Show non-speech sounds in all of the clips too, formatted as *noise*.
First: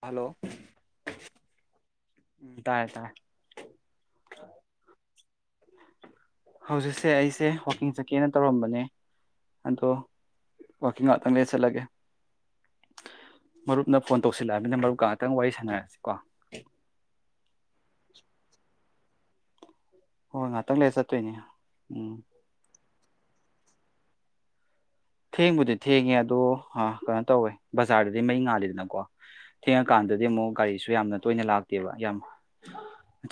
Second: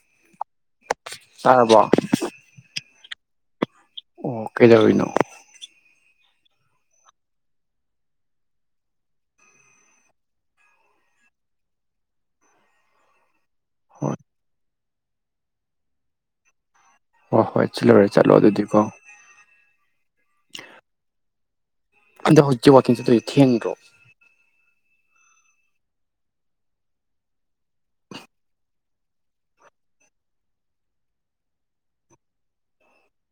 hello ꯇꯥꯔꯕꯣ ꯎꯝ ꯇꯥꯏꯌꯦꯦ ꯇꯥꯏꯦ ꯑꯣ ꯀꯩꯗꯅꯣ ꯍꯧꯖꯤꯛꯁꯦ ꯑꯩꯁꯦ ꯋꯥꯛꯀꯤꯡ ꯆꯠꯀꯦꯅ ꯇꯧꯔꯝꯕꯅꯦ ꯑꯗꯣ ꯋꯥꯋꯥꯛꯀꯤꯡ ꯑꯥꯎꯠꯇꯪꯗ ꯆꯠꯂꯒꯦ ꯃꯔꯨꯞꯅ ꯍꯣꯏ ꯐꯣꯟ ꯇꯧꯁꯤꯜꯂꯛꯑꯕꯅꯤꯅ ꯃꯔꯨꯞꯀ ꯉꯍꯥꯛꯇꯪ ꯋꯥꯔꯤ ꯁꯥꯟꯅꯔꯁꯤ ꯀꯣ ꯍꯣꯏ ꯍꯣꯏ ꯆꯤꯜꯂꯨꯔꯦ ꯆꯠꯂꯣ ꯑꯗꯨꯗꯤꯀꯣ ꯍꯣꯏ ꯉꯥꯏꯍꯥꯛꯇꯪ ꯂꯩ ꯆꯠꯇꯣꯏꯅꯦ ꯎꯝ ꯑꯗ ꯍꯧꯣꯏ ꯋꯥ ꯀꯦꯟꯗ꯭ꯔꯣ ꯊꯦꯡꯕꯨꯗꯤ ꯊꯦꯡꯉꯦ ꯑꯗꯣ ꯀꯩꯅꯣ ꯇꯧꯋꯦ ꯕꯖꯥꯔꯗꯗꯤ ꯃꯩ ꯉꯥꯜꯂꯤꯦꯗꯅꯀꯣ ꯊꯦꯡꯉꯀꯥꯟꯗꯗꯤ ꯑꯃꯨꯛ ꯒꯥꯔꯤꯁꯨ ꯌꯥꯝꯅ ꯇꯣꯏꯅ ꯂꯥꯛꯇꯦꯕ ꯌꯥꯝ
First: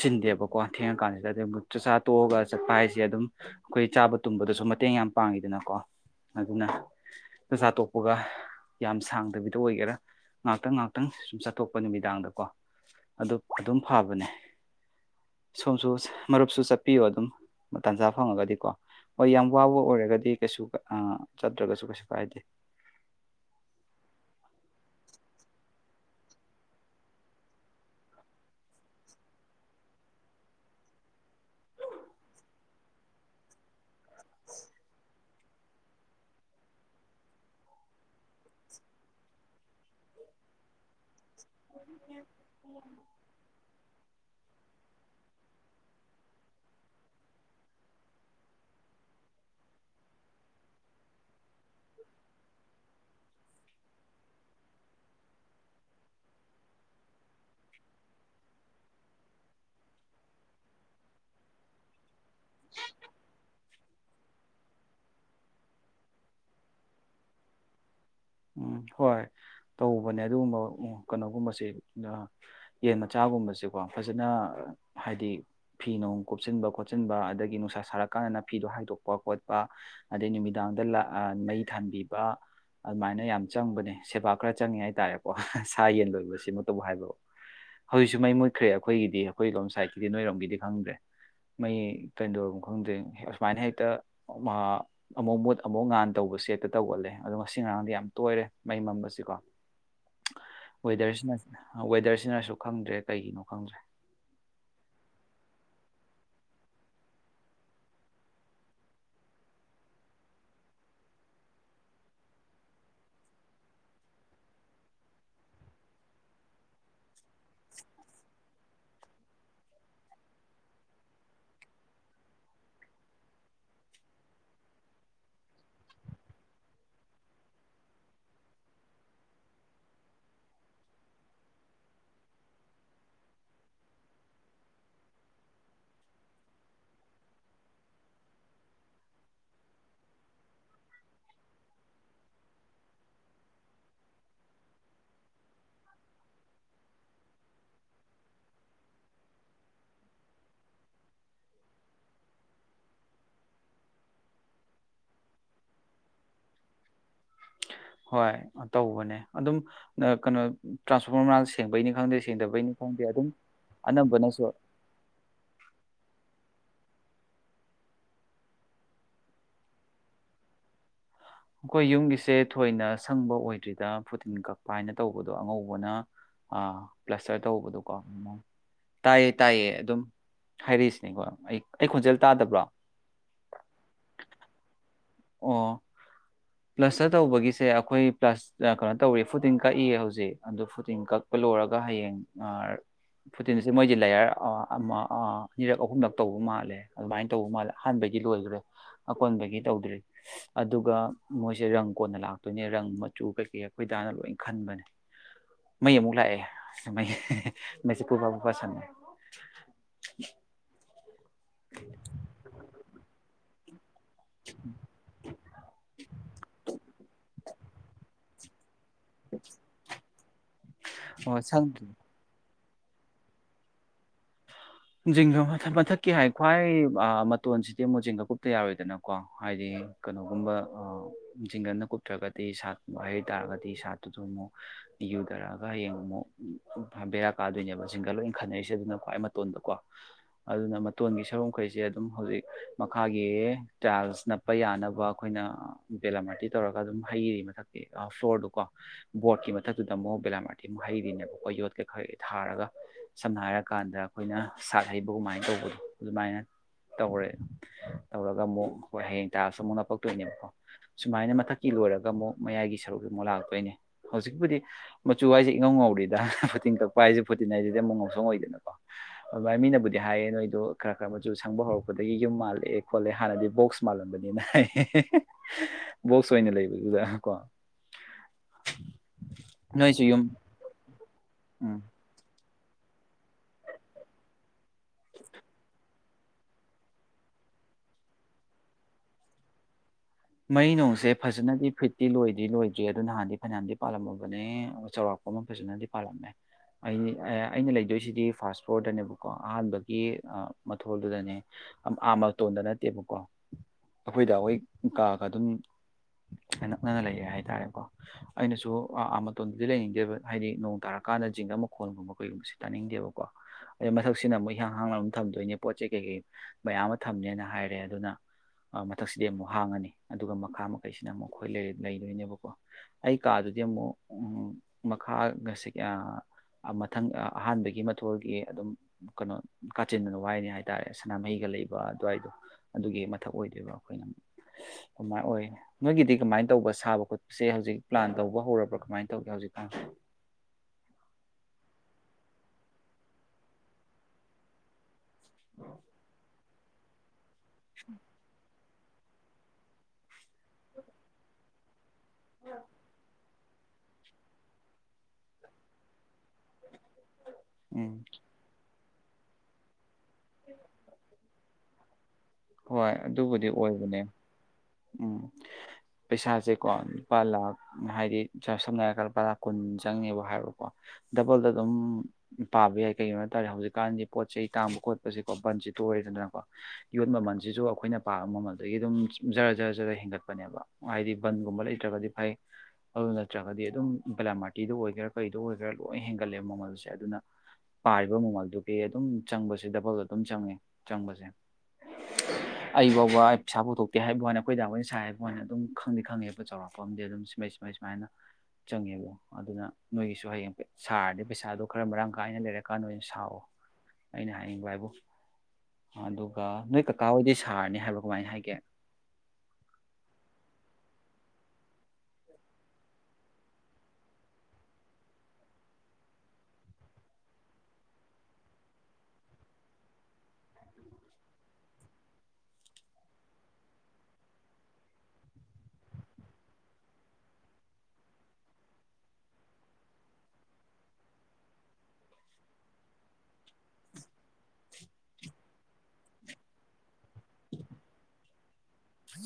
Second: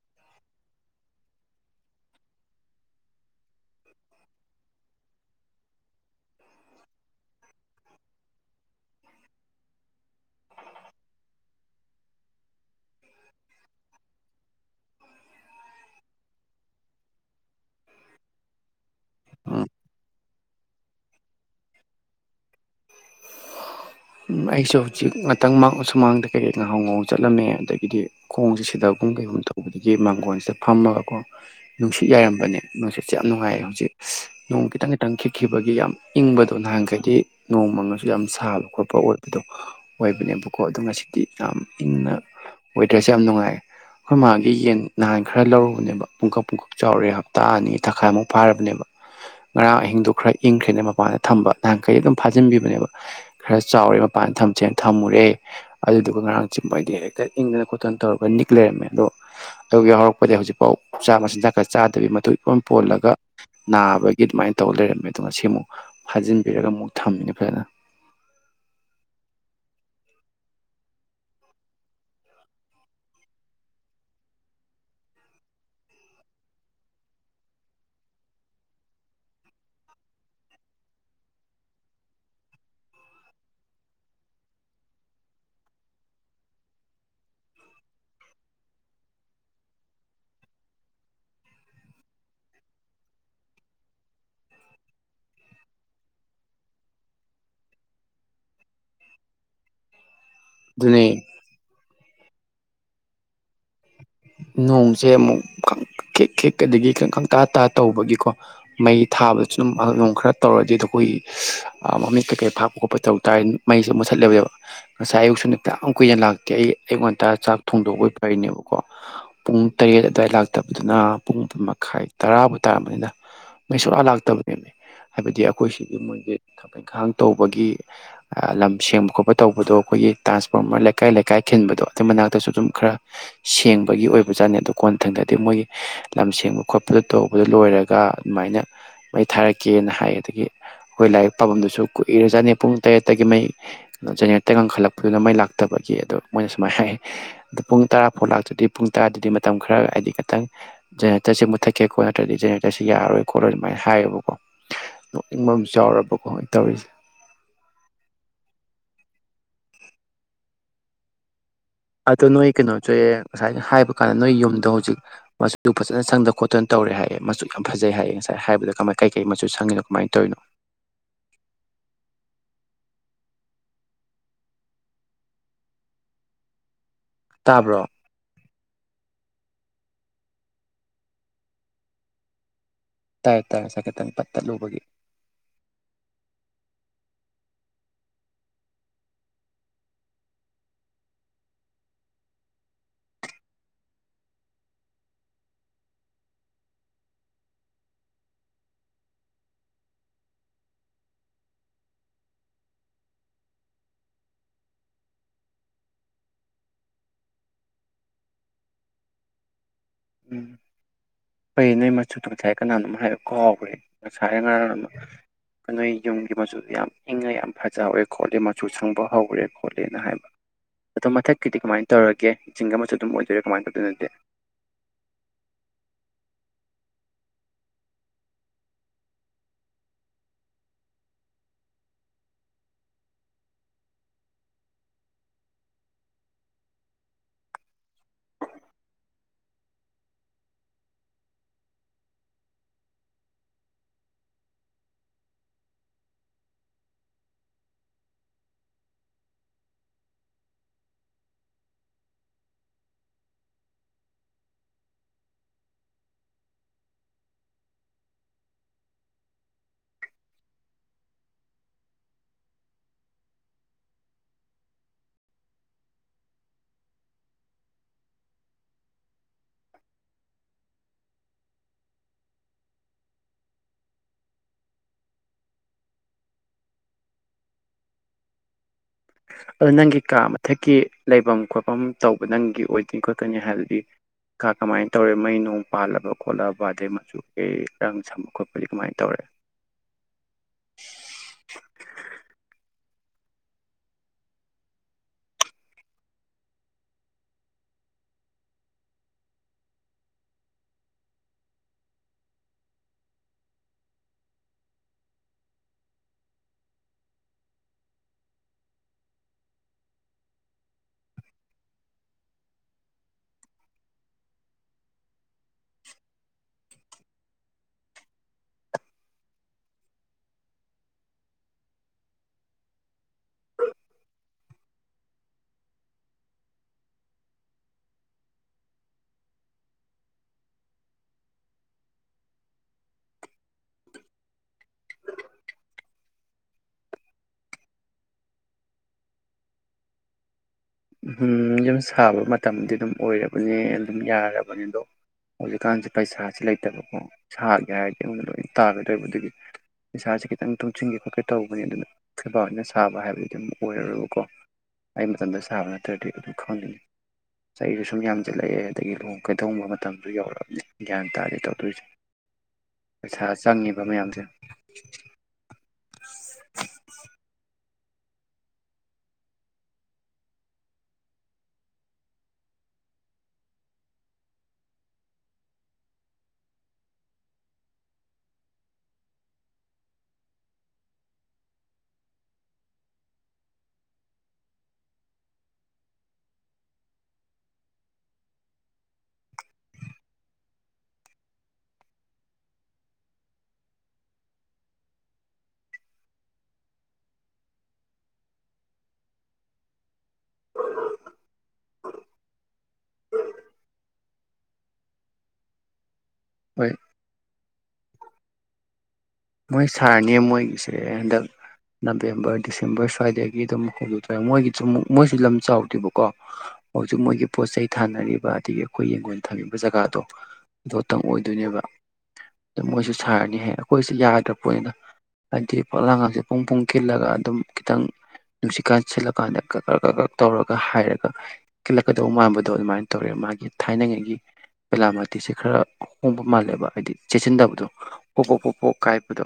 ꯆꯤꯟꯗꯦꯕꯀꯣ ꯊꯦꯡꯉꯀꯥꯟꯁꯤꯗ ꯑꯃꯨꯛ ꯆꯥꯆꯥꯥ ꯇꯣꯛꯑꯒ ꯆꯠꯄ ꯍꯥꯏꯁꯦ ꯑꯗꯨꯝ ꯑꯩꯈꯣꯏ ꯆꯥꯕ ꯇꯨꯝꯕꯗꯁꯨ ꯃꯇꯦꯡ ꯌꯥꯝ ꯄꯥꯡꯉꯤꯗꯅꯀꯣ ꯑꯗꯨꯅ ꯇꯖꯥ ꯇꯣꯛꯄꯒ ꯌꯥꯝ ꯁꯥꯡꯗꯕꯤꯗ ꯑꯣꯏꯒꯦꯔꯥ ꯉꯥꯛꯇꯪ ꯉꯥꯏꯍꯥꯛꯇꯪ ꯁꯨꯝ ꯆꯠꯇꯣꯛꯄ ꯅꯨꯃꯤꯗꯥꯡꯗꯀꯣ ꯑꯗꯨ ꯑꯗꯨꯝ ꯐꯕꯅꯦ ꯁꯣꯝꯁꯨ ꯃꯔꯨꯞꯁꯨ ꯆꯠꯄꯤꯌꯣ ꯑꯗꯨꯝ ꯇꯟꯖꯥ ꯐꯪꯉꯒꯗꯤꯀꯣ ꯍꯣꯏ ꯌꯥꯝ ꯋꯥꯕ ꯑꯣꯏꯔꯒꯗꯤ ꯀꯩꯁꯨ ꯆꯠꯇ꯭ꯔꯒꯁꯨ ꯀꯩꯁꯨ ꯀꯥꯏꯗꯦ ꯑꯩꯁꯨ ꯍꯧꯖꯤꯛ ꯉꯥꯛꯇꯪ ꯃꯥꯡ ꯁꯨꯃꯥꯡꯗ ꯀꯩꯀꯩ ꯉꯍꯥꯎ ꯉꯥꯍꯥꯎ ꯆꯠꯂꯝꯃꯦ ꯑꯗꯒꯤꯗꯤ ꯈꯣꯡꯁꯦ ꯁꯤꯗꯒꯨꯝ ꯀꯩꯒꯨꯝ ꯇꯧꯕꯗꯒꯤ ꯃꯥꯡꯒꯣꯟꯁꯤꯗ ꯐꯝꯃꯒꯀꯣ ꯅꯨꯡꯁꯤꯠ ꯌꯥꯏꯔꯝꯕꯅꯦ ꯅꯨꯡꯁꯤꯠꯁꯦ ꯌꯥꯝ ꯅꯨꯡꯉꯥꯏ ꯍꯧꯖꯤꯛ ꯅꯣꯡ ꯈꯤꯇꯪ ꯈꯤꯇꯪ ꯈꯤꯛꯈꯤꯕꯒꯤ ꯌꯥꯝ ꯏꯪꯕꯗꯣ ꯅꯍꯥꯟꯈꯩꯗꯤ ꯅꯣꯡꯃꯒꯁꯨ ꯌꯥꯝ ꯁꯥꯕ ꯈꯣꯠꯄ ꯑꯣꯏ ꯗꯣ ꯑꯣꯏꯕꯅꯦꯕꯀꯣ ꯑꯗꯨꯣ ꯉꯁꯤꯗꯤ ꯌꯥꯝ ꯏꯪꯅ ꯋꯦꯗꯔꯁꯦ ꯌꯥꯝ ꯅꯨꯡꯉꯥꯏ ꯍꯣꯏ ꯃꯥ ꯑꯩ ꯌꯦꯟ ꯅꯍꯥꯟ ꯈꯔ ꯂꯧꯔꯨꯕꯅꯦꯕ ꯄꯨꯡꯀꯛ ꯄꯨꯡꯀꯛ ꯆꯥꯎꯔꯦ ꯍꯞꯇꯥ ꯑꯅꯤ ꯊꯈꯥꯏꯃꯨꯛ ꯐꯥꯔꯕꯅꯦꯕ ꯉꯔꯥꯡ ꯑꯍꯤꯡꯗꯣ ꯈꯔ ꯏꯪꯈ꯭ꯔꯦꯅꯦ ꯃꯄꯥꯟꯗ ꯊꯝꯕ ꯅꯍꯥꯟ ꯀꯩ ꯑꯗꯨꯝ ꯐꯥꯖꯤꯟꯕꯤꯕꯅꯦꯕ ꯈꯔ ꯆꯥꯎꯔꯦ ꯃꯄꯥꯟ ꯊꯝꯁꯦꯅ ꯊꯝꯃꯨꯔꯦ ꯑꯗꯨꯗꯨꯒ ꯉꯔꯥꯡ ꯆꯨꯝꯕꯩꯗꯤ ꯍꯦꯛꯇ ꯏꯪꯗꯅ ꯈꯣꯠꯇꯅ ꯇꯧꯔꯒ ꯅꯤꯛ ꯂꯩꯔꯝꯃꯦ ꯑꯗꯣ ꯑꯗꯨꯒ ꯌꯥꯎꯔꯛꯄꯗ ꯍꯧꯖꯤꯛꯐꯥꯎ ꯆꯥꯛ ꯃꯆꯤꯟꯖꯥꯛꯀ ꯆꯥꯗꯕꯤꯒꯤ ꯃ ꯃꯝ ꯄꯣꯜꯂꯒ ꯅꯥꯕꯒꯤ ꯑꯗꯨꯃꯥꯏꯅ ꯇꯧꯔ ꯂꯩꯔꯝꯃꯦ ꯑꯗꯨ ꯉ ꯁꯤ ꯑꯃꯨꯛ ꯐꯥꯖꯤꯟꯕꯤꯔꯒ ꯑꯃꯨꯛ ꯊꯝꯃꯤꯅꯦ ꯐꯖꯅ ꯎꯝ ꯍꯣꯏ ꯇꯧꯕꯅꯦ ꯑꯗꯨꯒꯨꯝꯕ ꯀꯩꯅꯣꯒꯨꯝꯕꯁꯦ ꯌꯦꯟ ꯃꯆꯥꯒꯨꯝꯕꯕꯁꯤꯦꯀꯣ ꯐꯖꯅ ꯍꯥꯏꯗꯤ ꯐꯤ ꯅꯣꯡ ꯀꯨꯞꯁꯤꯟꯕ ꯈꯣꯠꯆꯤꯟꯕ ꯑꯗꯒꯤ ꯅꯨꯡꯁꯥ ꯁꯥꯔꯛꯀꯥꯟꯗꯅ ꯐꯤꯗꯣ ꯍꯥꯏꯗꯣꯛꯄ ꯈꯣꯠꯄ ꯑꯗꯩ ꯅꯨꯃꯤꯗꯥꯡꯗ ꯃꯩ ꯊꯥꯟꯕꯤꯕ ꯑꯗꯨꯃꯥꯏꯅ ꯌꯥꯝ ꯆꯪꯕꯅꯦ ꯁꯦꯕꯥ ꯈꯔ ꯆꯪꯉꯦ ꯍꯥꯏꯇꯥꯔꯦꯀꯣ ꯁꯥ ꯌꯦꯟ ꯂꯣꯏꯕ ꯁꯤꯃꯛꯇꯕꯨ ꯍꯥꯏꯕ ꯍꯧꯖꯤꯛꯁꯨ ꯃꯩ ꯃꯨꯠꯈ꯭ꯔꯦ ꯑꯩꯈꯣꯏꯒꯤꯗꯤ ꯑꯩꯈꯣꯏ ꯂꯣꯝ ꯁꯥꯏꯠꯠꯇꯗꯤ ꯅꯣꯏꯔꯣꯝꯒꯤꯗꯤ ꯈꯪꯗ꯭ꯔꯦ ꯃꯩ ꯀꯩꯗꯧꯔꯣꯝ ꯈꯪꯗ꯭ꯔꯦ ꯑꯁꯨꯃꯥꯏꯅ ꯍꯦꯛꯇ ꯑꯃꯨꯛ ꯃꯨꯠ ꯑꯃꯨꯛ ꯉꯟ ꯇꯧꯕꯁꯦ ꯍꯦꯛꯇ ꯇꯧꯒꯠꯂꯦ ꯑꯗꯣ ꯉꯁꯤ ꯉꯔꯥꯡꯗꯤ ꯌꯥꯝ ꯇꯣꯏꯔꯦ ꯃꯩ ꯃꯝꯕꯁꯤꯀꯣ ꯑꯗꯨꯅꯦ ꯋꯦꯗꯔꯁꯤꯅ ꯋꯦꯗꯔꯁꯤ ꯁꯤꯅꯁꯨ ꯈꯪꯗ꯭ꯔꯦ ꯀꯩꯒꯤꯅꯣ ꯈꯪꯗ꯭ꯔꯦ ꯅꯣꯡꯁꯦ ꯑꯃꯨꯛ ꯦꯛ ꯦꯦꯛ ꯑꯗꯒꯤ ꯀꯪꯇꯥ ꯇꯥ ꯇꯧꯕꯒꯤꯀꯣ ꯃꯩ ꯊꯥꯕꯗꯁꯨ ꯑꯗꯨꯝ ꯈꯔ ꯇꯧꯔꯗꯤ ꯑꯗꯣ ꯑꯩꯈꯣꯏꯒꯤ ꯃꯃꯤꯡ ꯀꯩꯀꯩ ꯐꯥꯛꯄ ꯈꯣꯠꯄ ꯇꯧ ꯇꯥꯔꯦ ꯃꯩꯁꯦ ꯃꯨꯠꯁꯤꯠꯂꯦꯕꯦꯕ ꯉꯁꯥꯏ ꯑꯌꯨꯛꯁꯨ ꯀ ꯌꯥꯝ ꯀꯨꯏꯅ ꯂꯥꯛꯇꯦ ꯑꯩꯉꯣꯟꯗ ꯍ ꯆꯥꯛ ꯊꯣꯡꯗꯣꯛꯄ ꯐꯔꯤꯅꯦꯕ ꯄꯨꯡ ꯇꯔꯦꯠ ꯑꯗꯨꯋꯥꯏ ꯂꯥꯛꯇꯕꯗꯨꯅ ꯄꯨꯡ ꯃꯈꯥꯏ ꯇꯔꯥꯕꯨꯥꯎ ꯇꯥꯔꯕꯅꯤꯅ ꯃꯩꯁꯨꯨꯔꯥ ꯂꯥꯛꯇꯕꯅꯦꯃꯤ ꯍꯥꯏꯕꯗꯤ ꯑꯩꯈꯣꯏꯁꯤꯒꯤ ꯃꯣꯏꯒꯤ ꯊꯕꯛ ꯏꯪꯈꯥꯡ ꯇꯧꯕꯒꯤ ꯂꯝ ꯁꯦꯝꯕ ꯈꯣꯠꯄ ꯇꯧꯕꯗꯣ ꯑꯩꯈꯣꯏꯒꯤ ꯇ꯭ꯔꯥꯟꯁꯐꯣꯔꯃꯔ ꯂꯩꯀꯥꯏ ꯂꯩꯀꯥꯏ ꯈꯤꯟꯕꯗꯣ ꯑꯗꯨꯏ ꯃꯅꯥꯛꯇꯁꯨ ꯑꯗꯨꯝ ꯈꯔ ꯁꯦꯡꯕꯒꯤ ꯑꯣꯏꯕꯖꯥꯠꯅꯤ ꯑꯗꯣ ꯀꯣꯟꯊꯪꯗꯗꯤ ꯃꯣꯏꯒꯤ ꯂꯝ ꯁꯦꯡꯕ ꯈꯣꯠꯄꯗ ꯇꯧꯕꯗ ꯂꯣꯏꯔꯒ ꯑꯗꯨꯃꯥꯏꯅ ꯃꯩ ꯊꯥꯔꯛꯀꯦꯅ ꯍꯥꯏ ꯑꯗꯒꯤ ꯑꯩꯈꯣꯏ ꯂꯥꯏꯔꯤꯛ ꯄꯥꯐꯝꯗꯨꯁꯨ ꯀꯨꯏꯔꯖꯥꯠꯅꯤ ꯄꯨꯡ ꯇꯔꯦꯠꯇꯒꯤ ꯃꯩ ꯖꯅꯦꯔꯦꯠꯇ ꯉꯪꯈꯠꯂꯛꯄꯗꯨꯅ ꯃꯩ ꯂꯥꯛꯇꯕꯒꯤ ꯑꯗꯣ ꯃꯣꯏꯅ ꯁꯨꯃꯥꯏꯅ ꯍꯥꯏ ꯑꯗꯣ ꯄꯨꯡ ꯇꯔꯥ ꯂꯥꯛꯇꯗꯤ ꯄꯨꯡ ꯇꯔꯥꯗꯗꯤ ꯃꯇꯝ ꯈꯔ ꯍꯥꯏꯗꯤ ꯈꯤꯇꯪ ꯖꯦꯅꯦꯔꯦꯇꯔꯁꯦ ꯃꯨꯠꯊꯠꯀꯦꯀꯣ ꯅꯠꯇ꯭ꯔꯗꯤ ꯖꯦꯔꯦꯇꯔꯁꯦ ꯌꯥꯔꯣꯏ ꯈꯣꯠꯂꯣꯏ ꯑꯗꯨꯃꯥꯏꯅ ꯍꯥꯏꯌꯦꯕꯀꯣꯪꯕꯝ ꯆꯥꯎꯔꯕꯀꯣ ꯇꯧꯔꯤꯁꯦ ꯍꯣꯏ ꯇꯧꯕꯅꯦ ꯑꯗꯨꯝ ꯀꯩꯅꯣ ꯇ꯭ꯔꯥꯟꯁꯐꯣꯔꯃ ꯑꯗꯣ ꯅꯣꯏ ꯀꯩꯅꯣꯁꯨꯦ ꯉꯁꯥꯏ ꯍꯥꯏꯕ ꯀꯥꯟꯗ ꯅꯣꯏ ꯑꯅꯝꯕꯅꯁꯨ ꯌꯨꯝꯗꯣ ꯍꯧꯖꯤꯛ ꯃꯆꯨꯗꯨ ꯐꯖꯅ ꯁꯪꯗ ꯈꯣꯠ ꯑꯗꯨꯇꯅ ꯇꯧꯔꯦ ꯍꯥꯏꯌꯦ ꯃꯆꯨ ꯌꯥꯝ ꯐꯖꯩ ꯍꯥꯏꯑꯌꯦ ꯉꯁꯥꯏ ꯍꯥꯏꯕꯗ ꯀꯃꯥꯏ ꯀꯩꯀꯩ ꯃꯆꯨ ꯁꯪꯉꯤꯅꯣ ꯀꯃꯥꯏꯅ ꯇꯧꯔꯤꯅꯣ ꯑꯩꯈꯣꯏ ꯌꯨꯝꯒꯤꯁꯦ ꯊꯣꯏꯅ ꯁꯪꯕ ꯑꯣꯏꯗ꯭ꯔꯤꯗ ꯐꯨꯇꯤꯟ ꯀꯛꯄ ꯍꯥꯏꯅ ꯇꯧꯕꯗꯣ ꯑꯉꯧꯕꯅ ꯑ ꯄ꯭ꯂꯁꯇꯔ ꯇꯥꯕ꯭ꯔꯣ ꯇꯧꯕꯗꯣꯀꯣ ꯇꯥꯏꯌꯦ ꯇꯥꯏꯌꯦ ꯑꯗꯨꯝ ꯍꯥꯏꯔꯛꯏꯁꯤꯅꯦꯀꯣ ꯑꯩ ꯑꯩ ꯈꯣꯟꯖꯦꯜ ꯇꯥꯗꯕ꯭ꯔꯣ ꯇꯥꯔꯦꯠ ꯇꯔꯦ ꯍꯥꯏꯀꯦꯠꯇꯪ ꯄꯠ ꯇꯠꯂꯨꯕꯒꯤ ꯑꯣ ꯄ꯭ꯂꯁꯇꯔ ꯇꯧꯕꯒꯤꯁꯦ ꯑꯩꯈꯣꯏ ꯄ꯭ꯂꯁ ꯀꯩꯅꯣ ꯇꯧꯔꯤ ꯐꯨꯇꯤꯟ ꯀꯛꯏꯌꯦ ꯍꯧꯖꯤꯛ ꯑꯗꯨ ꯐꯨꯇꯤꯟ ꯀꯛꯄ ꯂꯣꯏꯔꯒ ꯍꯌꯦꯡ ꯐꯨꯇꯤꯟꯁꯦ ꯃꯣꯏꯗꯤ ꯂꯌꯔ ꯑꯃ ꯑꯅꯤꯔꯛ ꯑꯍꯨꯝꯂꯛ ꯇꯧꯕ ꯃꯥꯜꯂꯦ ꯑꯗꯨꯃꯥꯏꯅ ꯇꯧꯕ ꯃꯥꯜꯂꯦ ꯑꯍꯥꯟꯕꯒꯤ ꯂꯣꯏꯈ꯭ꯔꯦ ꯑꯀꯣꯟꯕꯒꯤ ꯇꯧꯗ꯭ꯔꯤ ꯑꯗꯨꯒ ꯃꯣꯏꯁꯦ ꯔꯪ ꯀꯣꯟꯅ ꯂꯥꯛꯇꯣꯏꯅꯦ ꯔꯪ ꯃꯆꯨ ꯀꯩꯀꯩ ꯑꯩꯈꯣꯏꯗꯅ ꯂꯣꯏ ꯈꯟꯕꯅꯦ ꯃꯩ ꯑꯃꯨꯛ ꯂꯥꯛꯑꯦ ꯃꯩ ꯃꯩꯁꯦ ꯄꯨꯐꯥ ꯄꯨꯐꯥ ꯁꯪꯉꯦ ꯎꯝ ꯐꯩ ꯅꯣꯏ ꯃꯆꯨ ꯇꯨꯁꯥꯏ ꯀꯅꯥꯅꯣꯝ ꯍꯥꯏꯕ ꯀꯥꯎꯈ꯭ꯔꯦ ꯉꯁꯥꯏꯔ ꯉꯔ ꯀ ꯅꯣꯏ ꯌꯨꯝꯒꯤ ꯃꯆꯨꯗꯣ ꯌꯥꯝ ꯏꯪꯉ ꯌꯥꯝ ꯐꯖꯍꯋꯦ ꯀꯣꯂ ꯃꯆꯁꯨ ꯁꯪ ꯍꯧꯔꯦ ꯈꯣꯠꯂꯦꯅ ꯍꯥꯏꯕ ꯑꯗꯣ ꯑꯣ ꯃꯊꯛꯀꯤꯗꯤ ꯁꯪꯗ꯭ꯔꯤ ꯀꯃꯥꯏꯅ ꯇꯧꯔꯒꯦ ꯆꯤꯡꯒ ꯑꯃꯁꯨ ꯑꯗꯨꯝ ꯑꯣꯏꯗꯣꯏꯔꯥ ꯀꯃꯥꯏꯅ ꯇꯧꯗꯣꯏ ꯅꯣꯏꯗꯤ ꯖꯤꯡꯒ ꯃꯊꯛꯀꯤ ꯍꯥꯏ ꯈ꯭ꯋꯥꯏ ꯃꯇꯣꯟꯁꯤꯗꯤ ꯑꯃꯨꯛ ꯖꯤꯡꯒ ꯀꯨꯞꯇ ꯌꯥꯔꯣꯏꯗꯅꯀꯣ ꯍꯥꯏꯗꯤ ꯀꯩꯅꯣꯒꯨꯝꯕ ꯖꯤꯡꯒꯜꯅ ꯀꯨꯞꯇ꯭ꯔꯒꯗꯤ ꯁꯥꯠꯀꯨꯝꯕ ꯍꯩ ꯇꯥꯔꯒꯗꯤ ꯁꯥꯠꯇꯨꯗ ꯑꯃꯨꯛ ꯌꯨꯊꯔꯛꯑꯒ ꯍꯌꯦꯡ ꯑꯃꯨꯛ ꯕꯦꯔꯥ ꯀꯥꯗꯣꯏꯅꯦꯕ ꯖꯤꯡꯒ ꯂꯣꯏꯅ ꯈꯟꯅꯔꯤꯁꯦ ꯑꯗꯨꯅ ꯈ꯭ꯋꯥꯏ ꯃꯇꯣꯟꯗꯀꯣ ꯑꯗꯨꯅ ꯃꯇꯣꯟꯒꯤ ꯁꯔꯨꯝꯈꯩꯁꯦ ꯑꯗꯨꯝ ꯍꯧꯖꯤꯛ ꯃꯈꯥꯒꯤ ꯇꯥꯏꯜꯁ ꯅꯞꯄ ꯌꯥꯅꯕ ꯑꯩꯈꯣꯏꯅ ꯕꯦꯂꯥꯃꯥꯔꯇꯤ ꯇꯧꯔꯒ ꯑꯗꯨꯝ ꯍꯩꯔꯤ ꯃꯊꯛꯀꯤ ꯐ꯭ꯂꯣꯔꯗꯨꯀꯣ ꯕꯣꯔꯠꯀꯤ ꯃꯊꯛꯇꯨꯗ ꯑꯃꯨꯛ ꯕꯦꯂꯥꯃꯥꯔꯇꯤ ꯑꯃꯨꯛ ꯍꯩꯔꯤꯅꯦꯕꯀꯣ ꯌꯣꯠꯀꯩ ꯈꯔꯩ ꯊꯥꯔꯒ ꯁꯝꯅ ꯍꯥꯏꯔꯀꯥꯟꯗ ꯑꯩꯈꯣꯏꯅ ꯁꯥꯠ ꯍꯩꯕ ꯀꯃꯥꯏꯅ ꯇꯧꯕꯗꯣ ꯑꯗꯨꯃꯥꯏꯅ ꯇꯧꯔꯦ ꯇꯧꯔꯒ ꯑꯃꯨꯛ ꯑꯩꯈꯣꯏ ꯍꯌꯦꯡ ꯇꯥꯏꯜꯁꯁꯨ ꯑꯃꯨꯛ ꯅꯛꯄꯛꯇꯣꯏꯅꯦꯕꯀꯣ ꯁꯨꯃꯥꯏꯅ ꯃꯊꯛꯀꯤ ꯂꯣꯏꯔꯒ ꯑꯃꯨꯛ ꯃꯌꯥꯏꯒꯤ ꯁꯔꯨꯛ ꯑꯃꯨꯛ ꯂꯥꯛꯇꯣꯏꯅꯦ ꯍꯧꯖꯤꯛꯄꯨꯗꯤ ꯃꯆꯨ ꯍꯥꯏꯁꯦ ꯏꯪꯉꯧ ꯉꯧꯔꯤꯗ ꯐꯨꯇꯤꯟ ꯀꯛꯄ ꯍꯥꯏꯁꯦ ꯐꯨꯇꯤꯟ ꯍꯥꯏꯁꯤꯗ ꯑꯃꯨꯛ ꯉꯧꯁꯨ ꯉꯧꯏꯗꯅꯀꯣ ꯑꯗꯨ ꯃꯤꯅꯕꯨꯗꯤ ꯍꯥꯏꯌꯦ ꯅꯣꯏꯗꯣ ꯈꯔ ꯈꯔ ꯃꯆꯨ ꯁꯪꯕ ꯍꯧꯔꯛꯄꯗꯒꯤ ꯌꯨꯝ ꯃꯥꯜꯂꯛꯑꯦ ꯈꯣꯠꯂꯦ ꯍꯥꯟꯅꯗꯤ ꯕꯣꯛꯁ ꯃꯥꯜꯂꯝꯟꯕꯅꯤꯅ ꯍꯥꯏ ꯕꯣꯛꯁ ꯑꯣꯏꯅ ꯂꯩꯕꯗꯨꯗ ꯀꯣ ꯑ ꯅꯪꯒꯤ ꯅꯣꯏꯁꯨ ꯀꯥ ꯌꯨꯝ ꯃꯊꯛꯀꯤ ꯂꯩꯐꯝ ꯈꯣꯠꯐꯝ ꯎꯝ ꯇꯧꯕ ꯅꯪꯒꯤ *unintelligible* ꯀꯃꯥꯏꯅ ꯇꯧꯔꯦ ꯃꯩ ꯅꯣꯡ ꯄꯥꯜꯂꯕ ꯈꯣꯠꯂꯛꯑꯕ ꯑꯗꯩ ꯃꯆꯨ ꯑꯦ ꯔꯪ ꯁꯪ ꯕ ꯈꯣꯠꯄꯗꯤ ꯀꯃꯥꯏꯅ ꯇꯧꯔꯦ ꯃꯩ ꯅꯨꯡꯁꯦ ꯐꯖꯅꯗꯤ ꯐꯤꯠꯇꯤ ꯂꯣꯏꯗ꯭ꯔꯤ ꯂꯣꯏꯗ꯭ꯔꯤ ꯑꯗꯨ ꯅꯍꯥꯟꯗꯤ ꯐꯅꯌꯥꯝꯗꯤ ꯄꯥꯜꯂꯝꯃꯕꯅꯦ ꯆꯥꯎꯔꯥꯛꯄ ꯑꯃ ꯐꯖꯅꯗꯤ ꯄꯥꯜꯂꯝꯃꯦ ꯑꯩ ꯑꯩꯅ ꯂꯩꯗꯣꯏꯁꯤꯗꯤ ꯐꯥꯔꯁ ꯐ꯭ꯂꯣꯔꯗꯅꯦꯕꯀꯣ ꯑꯍꯥꯟꯕꯒꯤ ꯃꯊꯣꯜꯗꯨꯗꯅꯦ ꯑꯥ ꯃꯇꯇꯣꯟꯗ ꯅꯠꯇꯦꯕꯀꯣ ꯑꯩꯈꯣꯏꯗ ꯍꯣꯏ ꯀꯛꯑꯒ ꯑꯗꯨꯝ ꯅꯛꯅꯅ ꯂꯩꯔꯦ ꯍꯥꯏꯇꯥꯔꯦꯀꯣ ꯑꯩꯅꯁꯨꯥ ꯃꯇꯣꯟꯗꯨꯗꯤ ꯂꯩꯅꯤꯡꯗꯦꯕ ꯍꯥꯏꯗꯤ ꯅꯣꯡ ꯇꯥꯔꯀꯥꯟꯗ ꯖꯤꯡ ꯑꯃ ꯃꯈꯣꯟꯜꯒꯨꯝꯕ ꯀꯩꯒꯨꯝꯕꯕꯁꯤ ꯇꯥꯅꯤꯡꯗꯦꯕꯀꯣ ꯑꯗꯩ ꯃꯊꯛꯁꯤꯅ ꯑꯃꯨꯛ ꯏꯍꯥꯡ ꯍꯥꯡꯅ ꯑꯗꯨꯝ ꯊꯝꯗꯣꯏꯅꯦ ꯄꯣꯠ ꯆꯩ ꯀꯩꯀꯩ ꯃꯌꯥꯝ ꯑꯃ ꯊꯝꯅꯦꯅ ꯍꯥꯏꯔꯦ ꯑꯗꯨꯅ ꯃꯊꯛꯁꯤꯗꯤ ꯑꯃꯨꯛ ꯍꯥꯡꯉꯅꯤ ꯑꯗꯨꯒ ꯃꯈꯥ ꯃꯈꯩꯁꯤꯅ ꯑꯃꯨꯛ ꯑꯩꯈꯣꯏ ꯂꯩꯗꯣꯏꯅꯦꯕꯀꯣ ꯑꯩ ꯀꯥꯗꯨꯗꯤ ꯑꯃꯨꯛ ꯃꯈꯥ ꯉꯁꯤ ꯃꯊꯪ ꯑꯍꯥꯟꯕꯒꯤ ꯃꯊꯣꯜꯒꯤ ꯑꯗꯨꯝ ꯀꯩꯅꯣ ꯀꯥꯆꯤꯟꯗꯅ ꯋꯥꯏꯅꯤ ꯍꯥꯏꯇꯥꯔꯦ ꯁꯅꯥꯃꯍꯤꯒ ꯂꯩꯕ ꯑꯗꯨꯋꯥꯏꯗꯣ ꯑꯗꯨꯒꯤ ꯃꯊꯛ ꯑꯣꯏꯗꯣꯏꯕ ꯑꯩꯈꯣꯏꯅ ꯀꯃꯥꯏ ꯑꯣꯏ ꯅꯣꯏꯒꯤꯗꯤ ꯀꯃꯥꯏꯅ ꯇꯧꯕ ꯁꯥꯕ ꯈꯣꯠꯄꯁꯦ ꯍꯧꯖꯤꯛ ꯄ꯭ꯂꯥꯟ ꯇꯧꯕ ꯍꯧꯔꯕ꯭ꯔꯥ ꯀꯃꯥꯏꯅ ꯇꯧꯒꯦ ꯍꯧꯖꯤꯛꯀꯥꯟ ꯎꯝ ꯌꯨꯝ ꯁꯥꯕ ꯃꯇꯝꯗꯤ ꯑꯗꯨꯝ ꯑꯣꯏꯔꯕꯅꯦ ꯑꯗꯨꯝ ꯌꯥꯔꯕꯅꯤ ꯑꯗꯣ ꯍꯧꯖꯤꯛꯀꯥꯟꯁꯤ ꯄꯩꯁꯥꯁꯤ ꯂꯩꯇ ꯇꯕꯀ‌ꯣ ꯁꯥꯒꯦ ꯍꯥꯏꯔꯗꯤ ꯑꯃꯨ ꯇꯥꯒꯗꯣꯏꯕ ꯑꯗꯨꯒꯤ ꯏꯁꯥꯁꯦ ꯈꯤꯇꯪ ꯇꯨꯡꯁꯤꯟꯒꯦ ꯈꯣꯠꯀꯦ ꯇꯧꯕꯅꯤ ꯑꯗꯨꯅ ꯈꯣꯏ ꯕꯥ ꯑꯣꯏꯅ ꯁꯥꯕ ꯍꯥꯏꯕꯗꯨꯝ ꯑꯣꯏꯔꯔꯣꯏꯕꯀꯣ ꯑꯩ ꯃꯇꯝꯗ ꯇꯥꯕ ꯅꯠꯇ꯭ꯔꯗꯤ ꯑꯗꯨ ꯈꯪꯗꯦ ꯆꯍꯤꯁꯨ ꯁꯨꯝ ꯎꯝ ꯌꯥꯝꯗꯤꯂꯛꯑꯦ ꯑꯗꯒꯤ ꯂꯨꯍꯣꯡ ꯀꯩꯗꯣꯡꯕ ꯃꯇꯝ ꯑꯗꯨ ꯌꯧꯔꯑꯅꯤ ꯒ꯭ꯌꯥꯟ ꯇꯥꯔꯦ ꯇꯧꯗꯣꯏꯁꯦ ꯍꯣꯏ ꯄꯩꯁꯥ ꯑꯗꯨꯕꯨꯗꯤ ꯆꯪꯉꯤꯕ ꯑꯣꯏꯕꯅꯦ ꯃꯌꯥꯝꯁꯦ ꯎꯝ ꯄꯩꯁꯥꯁꯦꯀꯣ ꯂꯨꯄꯥ ꯂꯥꯛꯈ ꯍꯥꯏꯗꯤ ꯁꯝꯅ ꯍꯥꯏꯔꯀꯗ ꯂꯄꯥ ꯂ ꯀꯨꯟ ꯆꯪꯉꯦꯕ ꯍꯥꯏꯕꯀꯣ ꯗꯕꯜꯗ ꯑꯗꯨꯝ ꯄꯥꯕ ꯌꯥꯏ ꯀꯩꯒꯤꯅꯣ ꯍꯥꯏ ꯇꯔꯦ ꯍꯧꯖꯤꯛꯀꯥꯟꯗꯤ ꯄꯣꯠ ꯆꯩ ꯇꯥꯡꯕ ꯈꯣꯠꯄꯁꯤꯀꯣ ꯕꯟꯁꯤ ꯇꯣꯏꯔꯦꯗꯗꯅꯀꯣ ꯌꯣꯠ ꯃꯃꯜꯁꯤꯁꯨ ꯑꯩꯈꯣꯏꯅ ꯄꯥꯕ ꯃꯃꯜꯗꯨꯗꯒꯤ ꯑꯗꯨꯝ ꯖꯔ ꯖꯔ ꯖꯔ ꯍꯦꯟꯒꯠꯄꯅꯦꯕ ꯍꯥꯏꯗꯤ ꯕꯟꯒꯨꯝꯕ ꯂꯩꯇ꯭ꯔꯒꯗꯤ ꯐꯩ ꯑꯗꯨ ꯅꯠꯇ꯭ꯔꯒꯗꯤ ꯑꯗꯨꯝ ꯕꯦꯂꯥꯃꯥꯔꯇꯤꯗ ꯑꯣꯏꯒꯦꯔꯥ ꯀꯩꯗ ꯑꯣꯏꯒꯦꯔꯥ ꯂꯣꯏ ꯍꯦꯟꯒꯠꯂꯦꯕ ꯃꯃꯜꯁꯦ ꯑꯗꯨꯅ ꯄꯥꯔꯤꯕ ꯃꯃꯜꯗꯨꯒꯤ ꯑꯗꯨꯝ ꯆꯪꯕꯁꯦ ꯗꯕꯜꯗ ꯑꯗꯨꯝ ꯆꯪꯉꯦ ꯆꯪꯕꯁꯦ ꯑꯩ ꯐꯥꯎꯕ ꯑꯩ ꯄꯩꯁꯥ ꯄꯨꯊꯣꯛꯇꯦ ꯍꯥꯏꯕ ꯍꯥꯏꯅ ꯑꯩꯈꯣꯏ ꯗꯥ ꯍꯅ ꯁꯥꯏ ꯍꯥꯏꯕꯨ ꯍꯥꯏꯅ ꯑꯗꯨꯝ ꯈꯪꯗꯤ ꯈꯪꯉꯦꯕ ꯆꯥꯎꯔꯥꯛꯄ ꯑ ꯑꯃꯗꯤ ꯑꯗꯨꯝ ꯁꯨꯃꯥꯏ ꯁꯨꯃꯥꯏ ꯁꯨꯃꯥꯏꯅ ꯆꯪꯉꯦꯕꯨ ꯑꯗꯨꯅ ꯅꯣꯏꯒꯤꯁꯨ ꯍꯌꯦꯡ ꯁꯥꯔꯗꯤ ꯄꯩꯁꯥꯗꯣ ꯈꯔ ꯃꯔꯥꯡ ꯀꯥꯏꯅ ꯂꯩꯔꯀꯥꯟꯗ ꯑꯣꯏꯅ ꯁꯥꯑꯣ ꯑꯩꯅ ꯍꯥꯏꯅꯤꯡꯕ ꯍꯥꯏꯕꯨ ꯀ ꯍꯣꯏ ꯅꯣꯏ ꯀꯀꯥ ꯍꯣꯏꯗꯤ ꯁꯥꯔꯅꯤ ꯍꯜꯂꯣ ꯀꯃꯥꯏꯅ ꯍꯥꯏꯒꯦ ꯃꯣꯏ ꯁꯥꯔꯅꯤ ꯃꯣꯏꯒꯤꯁꯦ ꯍꯟꯗꯛ ꯅꯕꯦꯝꯕꯔ ꯗꯤꯁꯦꯝꯕꯔ ꯁ꯭ꯋꯥꯏꯗꯒꯤ ꯑꯗꯨꯝ ꯍꯧꯗꯣꯛꯇꯔꯦ ꯃꯣꯏꯒꯤꯁꯨꯛ ꯃꯣꯏꯁꯨ ꯂꯝ ꯆꯥꯎꯗ꯭ꯦꯕꯀꯣ ꯍꯧꯣꯏꯁꯨꯛ ꯃꯣꯏꯒꯤ ꯄꯣꯠ ꯆꯩꯩ ꯊꯥꯅꯔꯤꯕ ꯑꯗꯒꯤ ꯑꯩꯈꯣꯏ ꯌꯦꯡꯒꯣꯟ ꯊꯝꯃꯤꯕ ꯖꯒꯥꯗꯣ ꯑꯗꯨꯇꯪ ꯑꯣꯏꯗꯣꯏꯅꯦꯕ ꯑ ꯃꯣꯏꯁꯨ ꯁꯥꯔꯅꯤ ꯍꯥꯏ ꯑꯩꯈꯣꯏ ꯌꯥꯗ꯭ꯔꯕ ꯄꯣꯠꯅꯤꯅ ꯍꯥꯏꯗꯤ ꯄꯥꯛꯂꯥꯡꯒꯁꯦ ꯄꯨꯡ ꯄꯨꯡ ꯈꯤꯜꯂꯒ ꯑꯗꯨꯝ ꯈꯤꯇꯪ ꯅꯨꯡꯁꯤꯠꯀꯥꯟ ꯁꯤꯜꯂꯀꯥꯟꯗ ꯀꯛ ꯀ꯭ꯔꯛ ꯀꯛ ꯀ꯭ꯔꯛ ꯇꯧꯔꯒ ꯍꯥꯏꯔꯒ ꯈꯤꯜꯂꯛꯀꯗꯧꯕ ꯃꯥꯟꯕꯗꯣ ꯑꯗꯨꯃꯥꯏꯅ ꯇꯧꯔꯦ ꯃꯥꯒꯤ ꯊꯥꯏꯅꯉꯩꯒꯤ ꯄꯦꯂꯥꯃꯥꯇꯤꯁꯦ ꯈꯔ ꯍꯣꯡꯕ ꯃꯥꯜꯂꯦꯕ ꯍꯥꯏꯗꯤ ꯆꯦꯁꯤꯟꯗꯕꯗꯣ ꯄꯣꯄꯣꯛ ꯄꯣꯞꯄꯣꯛ ꯑꯀꯥꯏꯕꯗꯣ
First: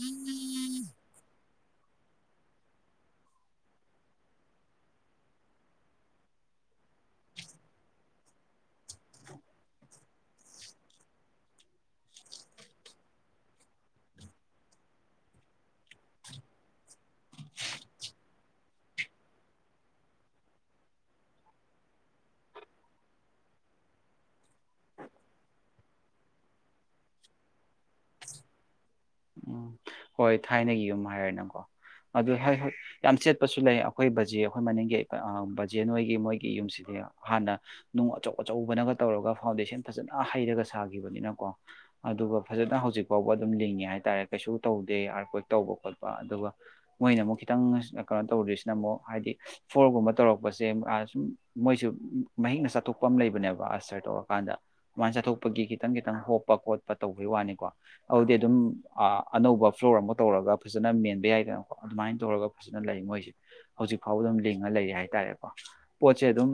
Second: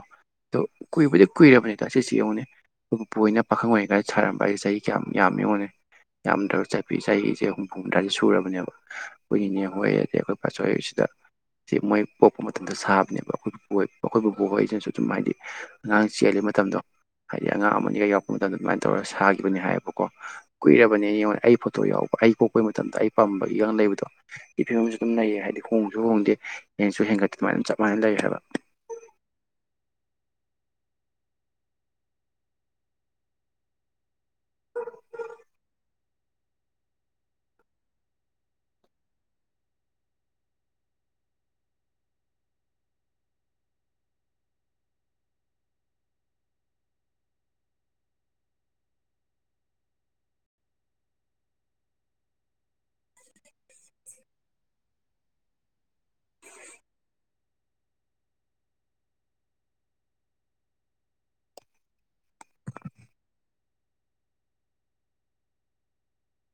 ꯑꯗꯣ ꯀꯨꯏꯕꯨꯗꯤ ꯀꯨꯏꯔꯕꯅꯤꯗ ꯁꯤꯁꯤ ꯌꯦꯡꯉꯨꯅꯦ ꯑꯩꯈꯣꯏ ꯄꯨꯄꯣꯏꯅ ꯄꯥꯈꯪ ꯑꯣꯏꯔꯤ ꯀꯥꯏꯗ ꯁꯥꯔꯝꯕ ꯍꯥꯏꯁꯦ ꯆꯍꯤ ꯀꯌꯥꯝ ꯌꯥꯝ ꯌꯦꯡꯉꯨꯅꯤ ꯌꯥꯝꯗ꯭ꯔꯕ ꯆ ꯆꯍꯤꯁꯦ ꯍꯨꯝꯐꯨ ꯃꯗ꯭ꯔꯏꯗ ꯁꯨꯔꯕꯅꯦꯕ ꯀꯨꯏꯅꯦ ꯍꯣꯏ ꯑꯩ ꯑꯩꯈꯣꯏ ꯄꯥꯆꯣꯏꯁꯤꯗ ꯁꯤ ꯃꯣꯏ ꯄꯣꯛꯄ ꯃꯇꯝꯗ ꯁꯥꯕꯅꯦꯕ ꯑꯩꯈꯣꯏ ꯄꯨꯄꯣꯏ ꯄꯣꯛ ꯑꯩꯈꯣꯏꯕꯨꯕꯨꯣꯛ ꯍꯣꯏ ꯑꯩꯅꯁꯨ ꯑꯗꯨꯝ ꯍꯥꯏꯗꯤ ꯑꯉꯥꯡ ꯆꯦꯜꯂꯤ ꯃꯇꯝꯗꯣ ꯍꯥꯏꯗꯤ ꯑꯉꯥꯡ ꯑꯃꯅꯤꯒ ꯌꯥꯎꯔꯛꯄ ꯃꯇꯝꯗ ꯑꯗꯨꯃꯥꯏꯅ ꯇꯧꯔꯒ ꯁꯥꯒꯤꯈꯤꯕꯅꯤ ꯍꯥꯏꯕꯀꯣ ꯀꯨꯏꯔꯕꯅꯤ ꯑꯩꯉꯣꯟꯗ ꯑꯩ ꯐꯣꯇꯣ ꯌꯥꯎꯕ ꯑꯩ ꯀꯣꯛꯄꯩ ꯃꯇꯝꯗ ꯑꯩ ꯄꯥꯝꯕꯒꯤꯒ ꯂꯩꯕꯗꯣ ꯑꯩ ꯐꯤꯕꯝꯁꯨ ꯑꯗꯨꯝ ꯂꯩꯌꯦ ꯍꯥꯏꯗꯤ ꯍꯣꯡꯁꯨ ꯍꯣꯡꯗꯦ ꯍꯡꯁꯨ ꯍꯦꯟꯒꯠꯇꯦ ꯑꯗꯨꯃꯥꯏꯅ ꯑꯗꯨꯝ ꯆꯞ ꯃꯥꯟꯅꯅ ꯂꯩ ꯍꯥꯏꯕ ꯎꯝ ꯍꯣꯏ ꯊꯥꯏꯅꯒꯤ ꯌꯨꯝ ꯍꯥꯏꯔꯦꯅꯀꯣ ꯑꯗꯨ ꯍꯣꯏ ꯍꯣꯏ ꯌꯥꯝ ꯆꯦꯠꯄꯁꯨ ꯂꯩ ꯑꯩꯈꯣꯏ ꯕꯖꯦ ꯑꯩꯈꯣꯏ ꯃꯅꯤꯡꯒꯤ ꯕꯖꯦ ꯍꯣꯏꯒꯤ ꯃꯣꯏꯒꯤ ꯌꯨꯝꯁꯤꯗꯤ ꯍꯥꯟꯅ ꯅꯨꯡ ꯑꯆꯧ ꯑꯆꯧꯕꯅꯒ ꯇꯧꯔꯒ ꯐꯥꯎꯟꯗꯦꯁꯟ ꯐꯖꯅ ꯍꯩꯔꯒ ꯁꯥꯈꯤꯕꯅꯤꯅꯀꯣ ꯑꯗꯨꯒ ꯐꯖꯅ ꯍꯧꯖꯤꯛ ꯐꯥꯎꯕ ꯑꯗꯨꯝ ꯂꯤꯡꯉꯦ ꯍꯥꯏꯇꯥꯔꯦ ꯀꯩꯁꯨ ꯇꯧꯗꯦ ꯑꯥꯔ ꯀꯣꯏ ꯇꯧꯕ ꯈꯣꯠꯄ ꯑꯗꯨꯒ ꯃꯣꯏꯅ ꯑꯃꯨꯛ ꯈꯤꯇꯪ ꯀꯩꯅꯣ ꯇꯧꯗ꯭ꯔꯤꯁꯤꯅ ꯑꯃꯨꯛ ꯍꯥꯏꯗꯤ ꯐꯣꯔꯒꯨꯝꯕ ꯇꯧꯔꯛꯄꯁꯦ ꯁꯨꯝ ꯃꯣꯏꯁꯨ ꯃꯍꯤꯛꯅ ꯆꯠꯊꯣꯛꯄ ꯑꯃ ꯂꯩꯕꯅꯦꯕ ꯑꯁꯇꯔ ꯇꯧꯔꯀꯥꯟꯗ ꯁꯨꯃꯥꯏꯅ ꯆꯠꯊꯣꯛꯄꯒꯤ ꯈꯤꯇꯪ ꯈꯤꯇꯪ ꯍꯣꯞꯄ ꯈꯣꯠꯄ ꯇꯧꯕꯒꯤ ꯋꯥꯅꯤꯀꯣ ꯑꯗꯨꯗꯤ ꯑꯗꯨꯝ ꯑꯅꯧꯕ ꯐ꯭ꯂꯣꯔ ꯑꯃ ꯇꯧꯔꯒ ꯐꯖꯅ ꯃꯦꯟꯕ ꯌꯥꯏꯗꯅꯀꯣ ꯑꯗꯨꯃꯥꯏꯅ ꯇꯧꯔꯒ ꯐꯖꯅ ꯂꯩ ꯃꯣꯏꯁꯦ ꯍꯧꯖꯤꯛ ꯐꯥꯎꯕ ꯑꯗꯨꯝ ꯂꯤꯡꯉ ꯂꯩꯔꯤ ꯍꯥꯏꯇꯥꯔꯦꯀꯣ ꯄꯣꯠꯁꯦ ꯑꯗꯨꯝ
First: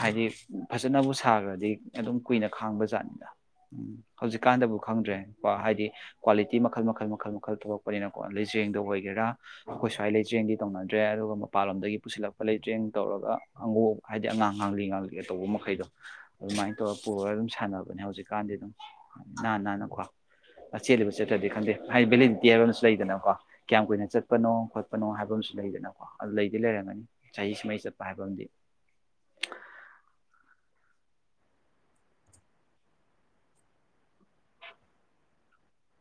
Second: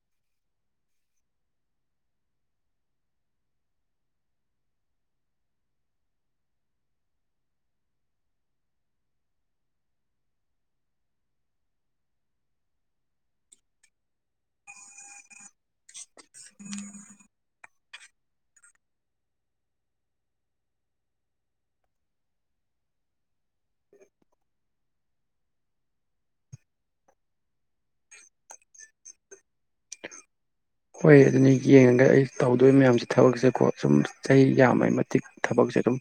ꯍꯥꯏꯗꯤ ꯐꯖꯅꯕꯨ ꯁꯥꯈ꯭ꯔꯗꯤ ꯑꯗꯨꯝ ꯀꯨꯏꯅ ꯈꯥꯡꯕ ꯖꯥꯠꯅꯤꯅ ꯎꯝ ꯍꯧꯖꯤꯛꯀꯥꯟꯗꯕꯨ ꯈꯪꯗ꯭ꯔꯦꯀꯣ ꯍꯥꯏꯗꯤ ꯀ꯭ꯋꯥꯂꯤꯇꯤ ꯃꯈꯜ ꯃꯈꯜ ꯃꯈꯜ ꯃꯈꯜ ꯃꯈꯜ ꯊꯣꯛꯂꯛꯄꯅꯤꯅꯀꯣ ꯂꯩꯖꯦꯡꯗꯣ ꯑꯣꯏꯒꯦꯔꯥ ꯑꯩꯈꯣꯏ ꯁ꯭ꯋꯥꯏ ꯂꯩꯖꯦꯡꯗꯤ ꯇꯧꯅꯗ꯭ꯔꯦ ꯑꯗꯨꯒ ꯃꯄꯥꯟꯂꯣꯝꯗꯒꯤ ꯄꯨꯁꯤꯜꯂꯛꯄ ꯂꯩꯖꯦꯡ ꯇꯧꯔꯒ ꯑꯪꯉꯣ ꯍꯥꯏꯗꯤ ꯑꯉꯥꯡ ꯉꯥꯡꯂꯤ ꯉꯥꯡꯂꯤꯒ ꯇꯧꯕ ꯃꯈꯩꯗꯣ ꯑꯗꯨꯃꯥꯏꯅ ꯇꯧꯔꯒ ꯄꯨꯔꯒ ꯑꯗꯨꯝ ꯁꯥꯟꯅꯕ ꯅꯤ ꯍꯧꯖꯤꯛꯀꯥꯟꯗꯤ ꯑꯗꯨꯝ ꯏꯅꯥ ꯅꯥꯟꯅꯀꯣ ꯆꯦꯜꯂꯤꯕ ꯆꯦꯠꯠꯇꯗꯤ ꯈꯪꯗꯦ ꯍꯥꯏ ꯕꯦꯂꯦꯗꯤꯇꯤ ꯍꯥꯏꯕ ꯑꯃꯁꯁꯨ ꯂꯩꯗꯅꯀꯣ ꯀꯌꯥꯝ ꯀꯨꯏꯅ ꯆꯠꯄꯅꯣ ꯈ ꯀꯩꯅꯣ ꯍꯥꯏꯕ ꯑꯃꯁꯨ ꯂꯩꯗꯅꯀꯣ ꯑꯗꯨ ꯂꯩꯗꯤ ꯂꯩꯔꯝꯒꯅꯤ ꯆꯍꯤ ꯁꯨꯃꯩ ꯆꯠꯄ ꯍꯥꯏꯕ ꯑꯝ ꯍꯣꯏ ꯑꯗꯨꯅꯤ ꯌꯦꯡꯉꯒ ꯑꯩ ꯇꯧꯗꯣꯏ ꯃꯌꯥꯝꯁꯦ ꯊꯕꯛꯁꯦꯀꯣ ꯁꯨꯝ ꯆꯍꯤ ꯌꯥꯝꯃꯩ ꯃꯇꯤꯛ ꯊꯕꯛꯁꯦ ꯑꯗꯨꯝ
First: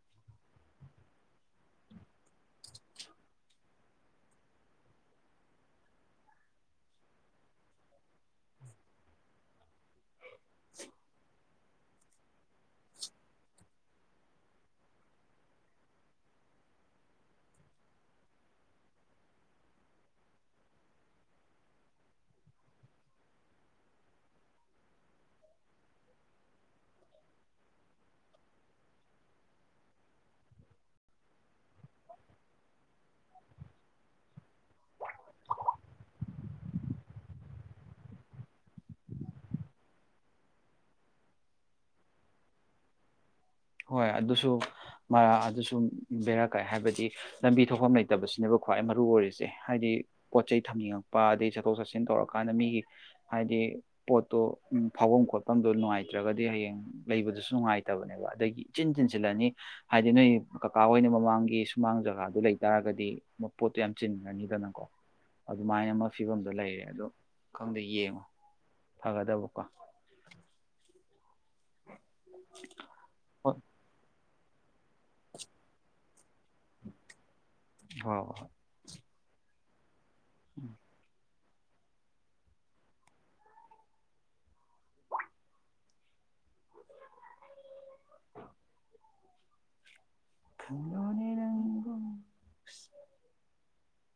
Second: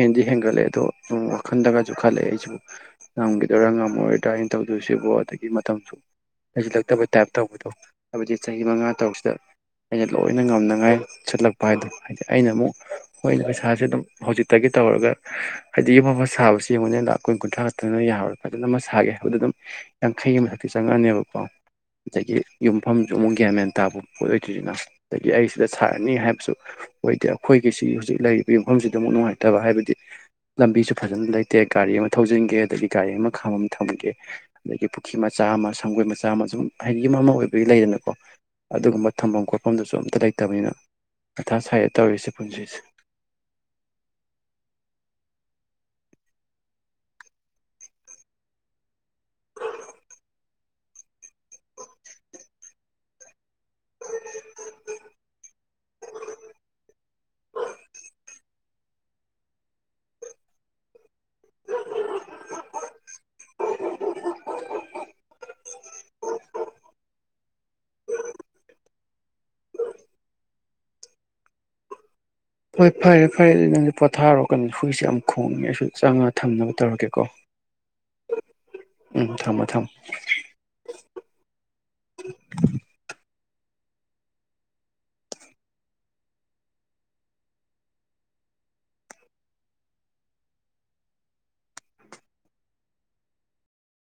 ꯍꯦꯟꯗꯤ ꯍꯦꯟꯒꯠꯂꯑꯦ ꯑꯗꯣ ꯑꯗꯨꯝ ꯋꯥꯈꯜꯗꯒꯁꯨ ꯈꯜꯂꯛꯑꯦ ꯑꯩꯁꯤꯕꯨ ꯉꯝꯈꯤꯗꯣꯏꯔꯥ ꯉꯝꯃꯔꯣꯏꯗ꯭ꯔꯥ ꯑꯩꯅ ꯇꯧꯗꯣꯏꯁꯤꯕ ꯑꯗꯒꯤ ꯃꯇꯝꯁꯨ ꯑꯩꯁꯤꯂꯛꯇꯕ ꯇꯥꯏꯞ ꯇꯧꯕꯗꯣ ꯍꯥꯏꯕꯗꯤ ꯆꯍꯤ ꯃꯉꯥ ꯇꯧꯕꯁꯤꯗ ꯑꯩꯅ ꯂꯣꯏꯅ ꯉꯝꯅꯉꯥꯏ ꯁꯤꯠꯂꯛꯄ ꯍꯥꯏꯗꯣ ꯍꯥꯏꯗꯤ ꯑꯩꯅ ꯑꯃꯨꯛ ꯍꯣꯏ ꯄꯩꯁꯥꯁꯦ ꯑꯗꯨꯝ ꯍꯧꯖꯤꯛꯇꯒꯤ ꯇꯧꯔꯒ ꯍꯥꯏꯗꯤ ꯌꯨꯝ ꯃꯐꯝ ꯁꯥꯕꯕꯁꯤ ꯌꯦꯡꯉꯅꯤꯅ ꯂꯥꯛ ꯑꯩꯈꯣꯏ ꯀꯨꯟꯊ꯭ꯔꯥ ꯈꯛꯇꯪꯅ ꯌꯥꯔ ꯐꯖꯅ ꯑꯃ ꯁꯥꯒꯦ ꯍꯥꯏꯕꯗ ꯑꯗꯨꯝ ꯌꯥꯡꯈꯩ ꯑꯃ ꯃꯊꯛꯇ ꯆꯪꯉꯛꯑꯅꯦꯕꯀꯣ ꯑꯗꯒꯤ ꯌꯨꯝꯐꯝꯁꯨ ꯑꯃꯨꯛ ꯃꯦꯟ ꯇꯥꯕ ꯄꯣꯠ ꯑꯣꯏꯗꯣꯏꯔꯤꯁꯤꯅ ꯑꯗꯒꯤ ꯑꯩ ꯁꯤꯗ ꯁꯥꯔꯅꯤ ꯍꯥꯏꯕꯁꯨ ꯑꯣꯏꯗꯦ ꯑꯩꯈꯣꯏꯒꯤꯁꯤ ꯍꯧꯖꯤꯛ ꯂꯩꯔꯤꯕ ꯌꯨꯝꯐꯝꯁꯤꯗ ꯑꯃꯨꯛ ꯅꯨꯡꯉꯥꯏꯇꯕ ꯍꯥꯏꯕꯗꯤ ꯂꯝꯕꯤꯁꯨ ꯐꯖꯅ ꯂꯩꯇꯦ ꯒꯥꯔꯤ ꯑꯃ ꯊꯧꯖꯤꯟꯒꯦ ꯑꯗꯒꯤ ꯒꯥꯔꯤ ꯑꯃ ꯈꯥꯝꯃꯝ ꯊꯝꯒꯦ ꯑꯗꯒꯤ ꯄꯨꯈ꯭ꯔꯤ ꯃꯆꯥ ꯑꯃ ꯁꯪꯒꯣꯏ ꯃꯆꯥ ꯑꯃ ꯁꯨꯝ ꯍꯥꯏꯗꯤ ꯌꯨꯝ ꯑꯃ ꯑꯣꯏꯕꯒꯤ ꯂꯩꯗꯅꯀꯣ ꯑꯗꯨꯒꯨꯝꯕ ꯊꯝꯐꯝ ꯈꯣꯠꯐꯝꯗꯨꯁꯨ ꯑꯝꯇ ꯂꯩꯇꯕꯅꯤꯅ ꯃꯊꯥ ꯁ꯭ꯋꯥꯏꯗ ꯇꯧꯔꯤꯁꯦ ꯄꯨꯟꯁꯤꯁꯦ ꯍꯣꯏ ꯑꯗꯨꯁꯨ ꯑꯗꯨꯁꯨ ꯕꯦꯔꯥ ꯀꯥꯏ ꯍꯥꯏꯕꯗꯤ ꯂꯝꯕꯤ ꯊ ꯊꯣꯛꯐꯝ ꯂꯩꯇꯕꯁꯤꯅꯦꯕ ꯈ꯭ꯋꯥꯏ ꯃꯔꯨ ꯑꯣꯏꯔꯤꯁꯦ ꯍꯥꯏꯗꯤ ꯄꯣꯠ ꯆꯩꯩ ꯊꯝꯅꯤꯡꯉꯛꯄ ꯑꯗꯩ ꯆꯠꯊꯣꯛ ꯆꯠꯁꯤꯟ ꯇꯧꯔꯀꯥꯟꯗ ꯃꯤꯒꯤ ꯍꯥꯏꯗꯤ ꯄꯣꯠꯇꯣ ꯐꯥꯎꯐꯝ ꯈꯣꯠꯐꯝꯗꯣ ꯅꯨꯡꯉꯥꯏꯇ꯭ꯔꯒꯗꯤ ꯍꯌꯦꯡ ꯂꯩꯕꯗꯨꯁꯨ ꯅꯨꯡꯉꯥꯏꯇꯕꯅꯦꯕ ꯑꯗꯒꯤ ꯏꯆꯤꯟ ꯆꯤꯟꯁꯤꯜꯂꯅꯤ ꯍꯥꯏꯗꯤ ꯅꯣꯏ ꯀꯀꯥ ꯍꯣꯏꯅ ꯃꯃꯥꯡꯒꯤ ꯁꯨꯃꯥꯡ ꯖꯒꯥꯗꯨ ꯂꯩꯇꯥꯥꯔꯒꯗꯤ ꯄꯣꯠꯇꯣ ꯌꯥꯝ ꯆꯤꯟꯔꯅꯤꯗꯅꯀꯣ ꯑꯗꯨꯃꯥꯏꯅ ꯑꯃ ꯐꯤꯕꯝꯗꯣ ꯂꯩꯔꯦ ꯑꯗ ꯈꯪꯗꯦ ꯌꯦꯡꯉꯣ ꯐꯒꯗꯕꯀꯣ ꯎ ꯍꯣꯏ ꯐꯔꯦ ꯐꯔꯦ ꯑꯗꯨ ꯅꯪꯗꯤ ꯄꯣꯊꯥꯔꯛꯑꯣ ꯑꯩꯈꯣꯏꯏꯁꯦ ꯌꯥꯝ ꯈꯣꯡꯉꯦ ꯑꯩꯁꯨ ꯆꯪꯉꯒ ꯊꯝꯅꯕ ꯇꯧꯔꯒꯦꯀꯣ ꯍꯣꯏ ꯍꯣꯏ ꯎꯝ ꯊꯝꯃ ꯃꯊꯝ ꯎꯝ *unintelligible* ꯈꯪꯅꯅ ꯅꯪꯣ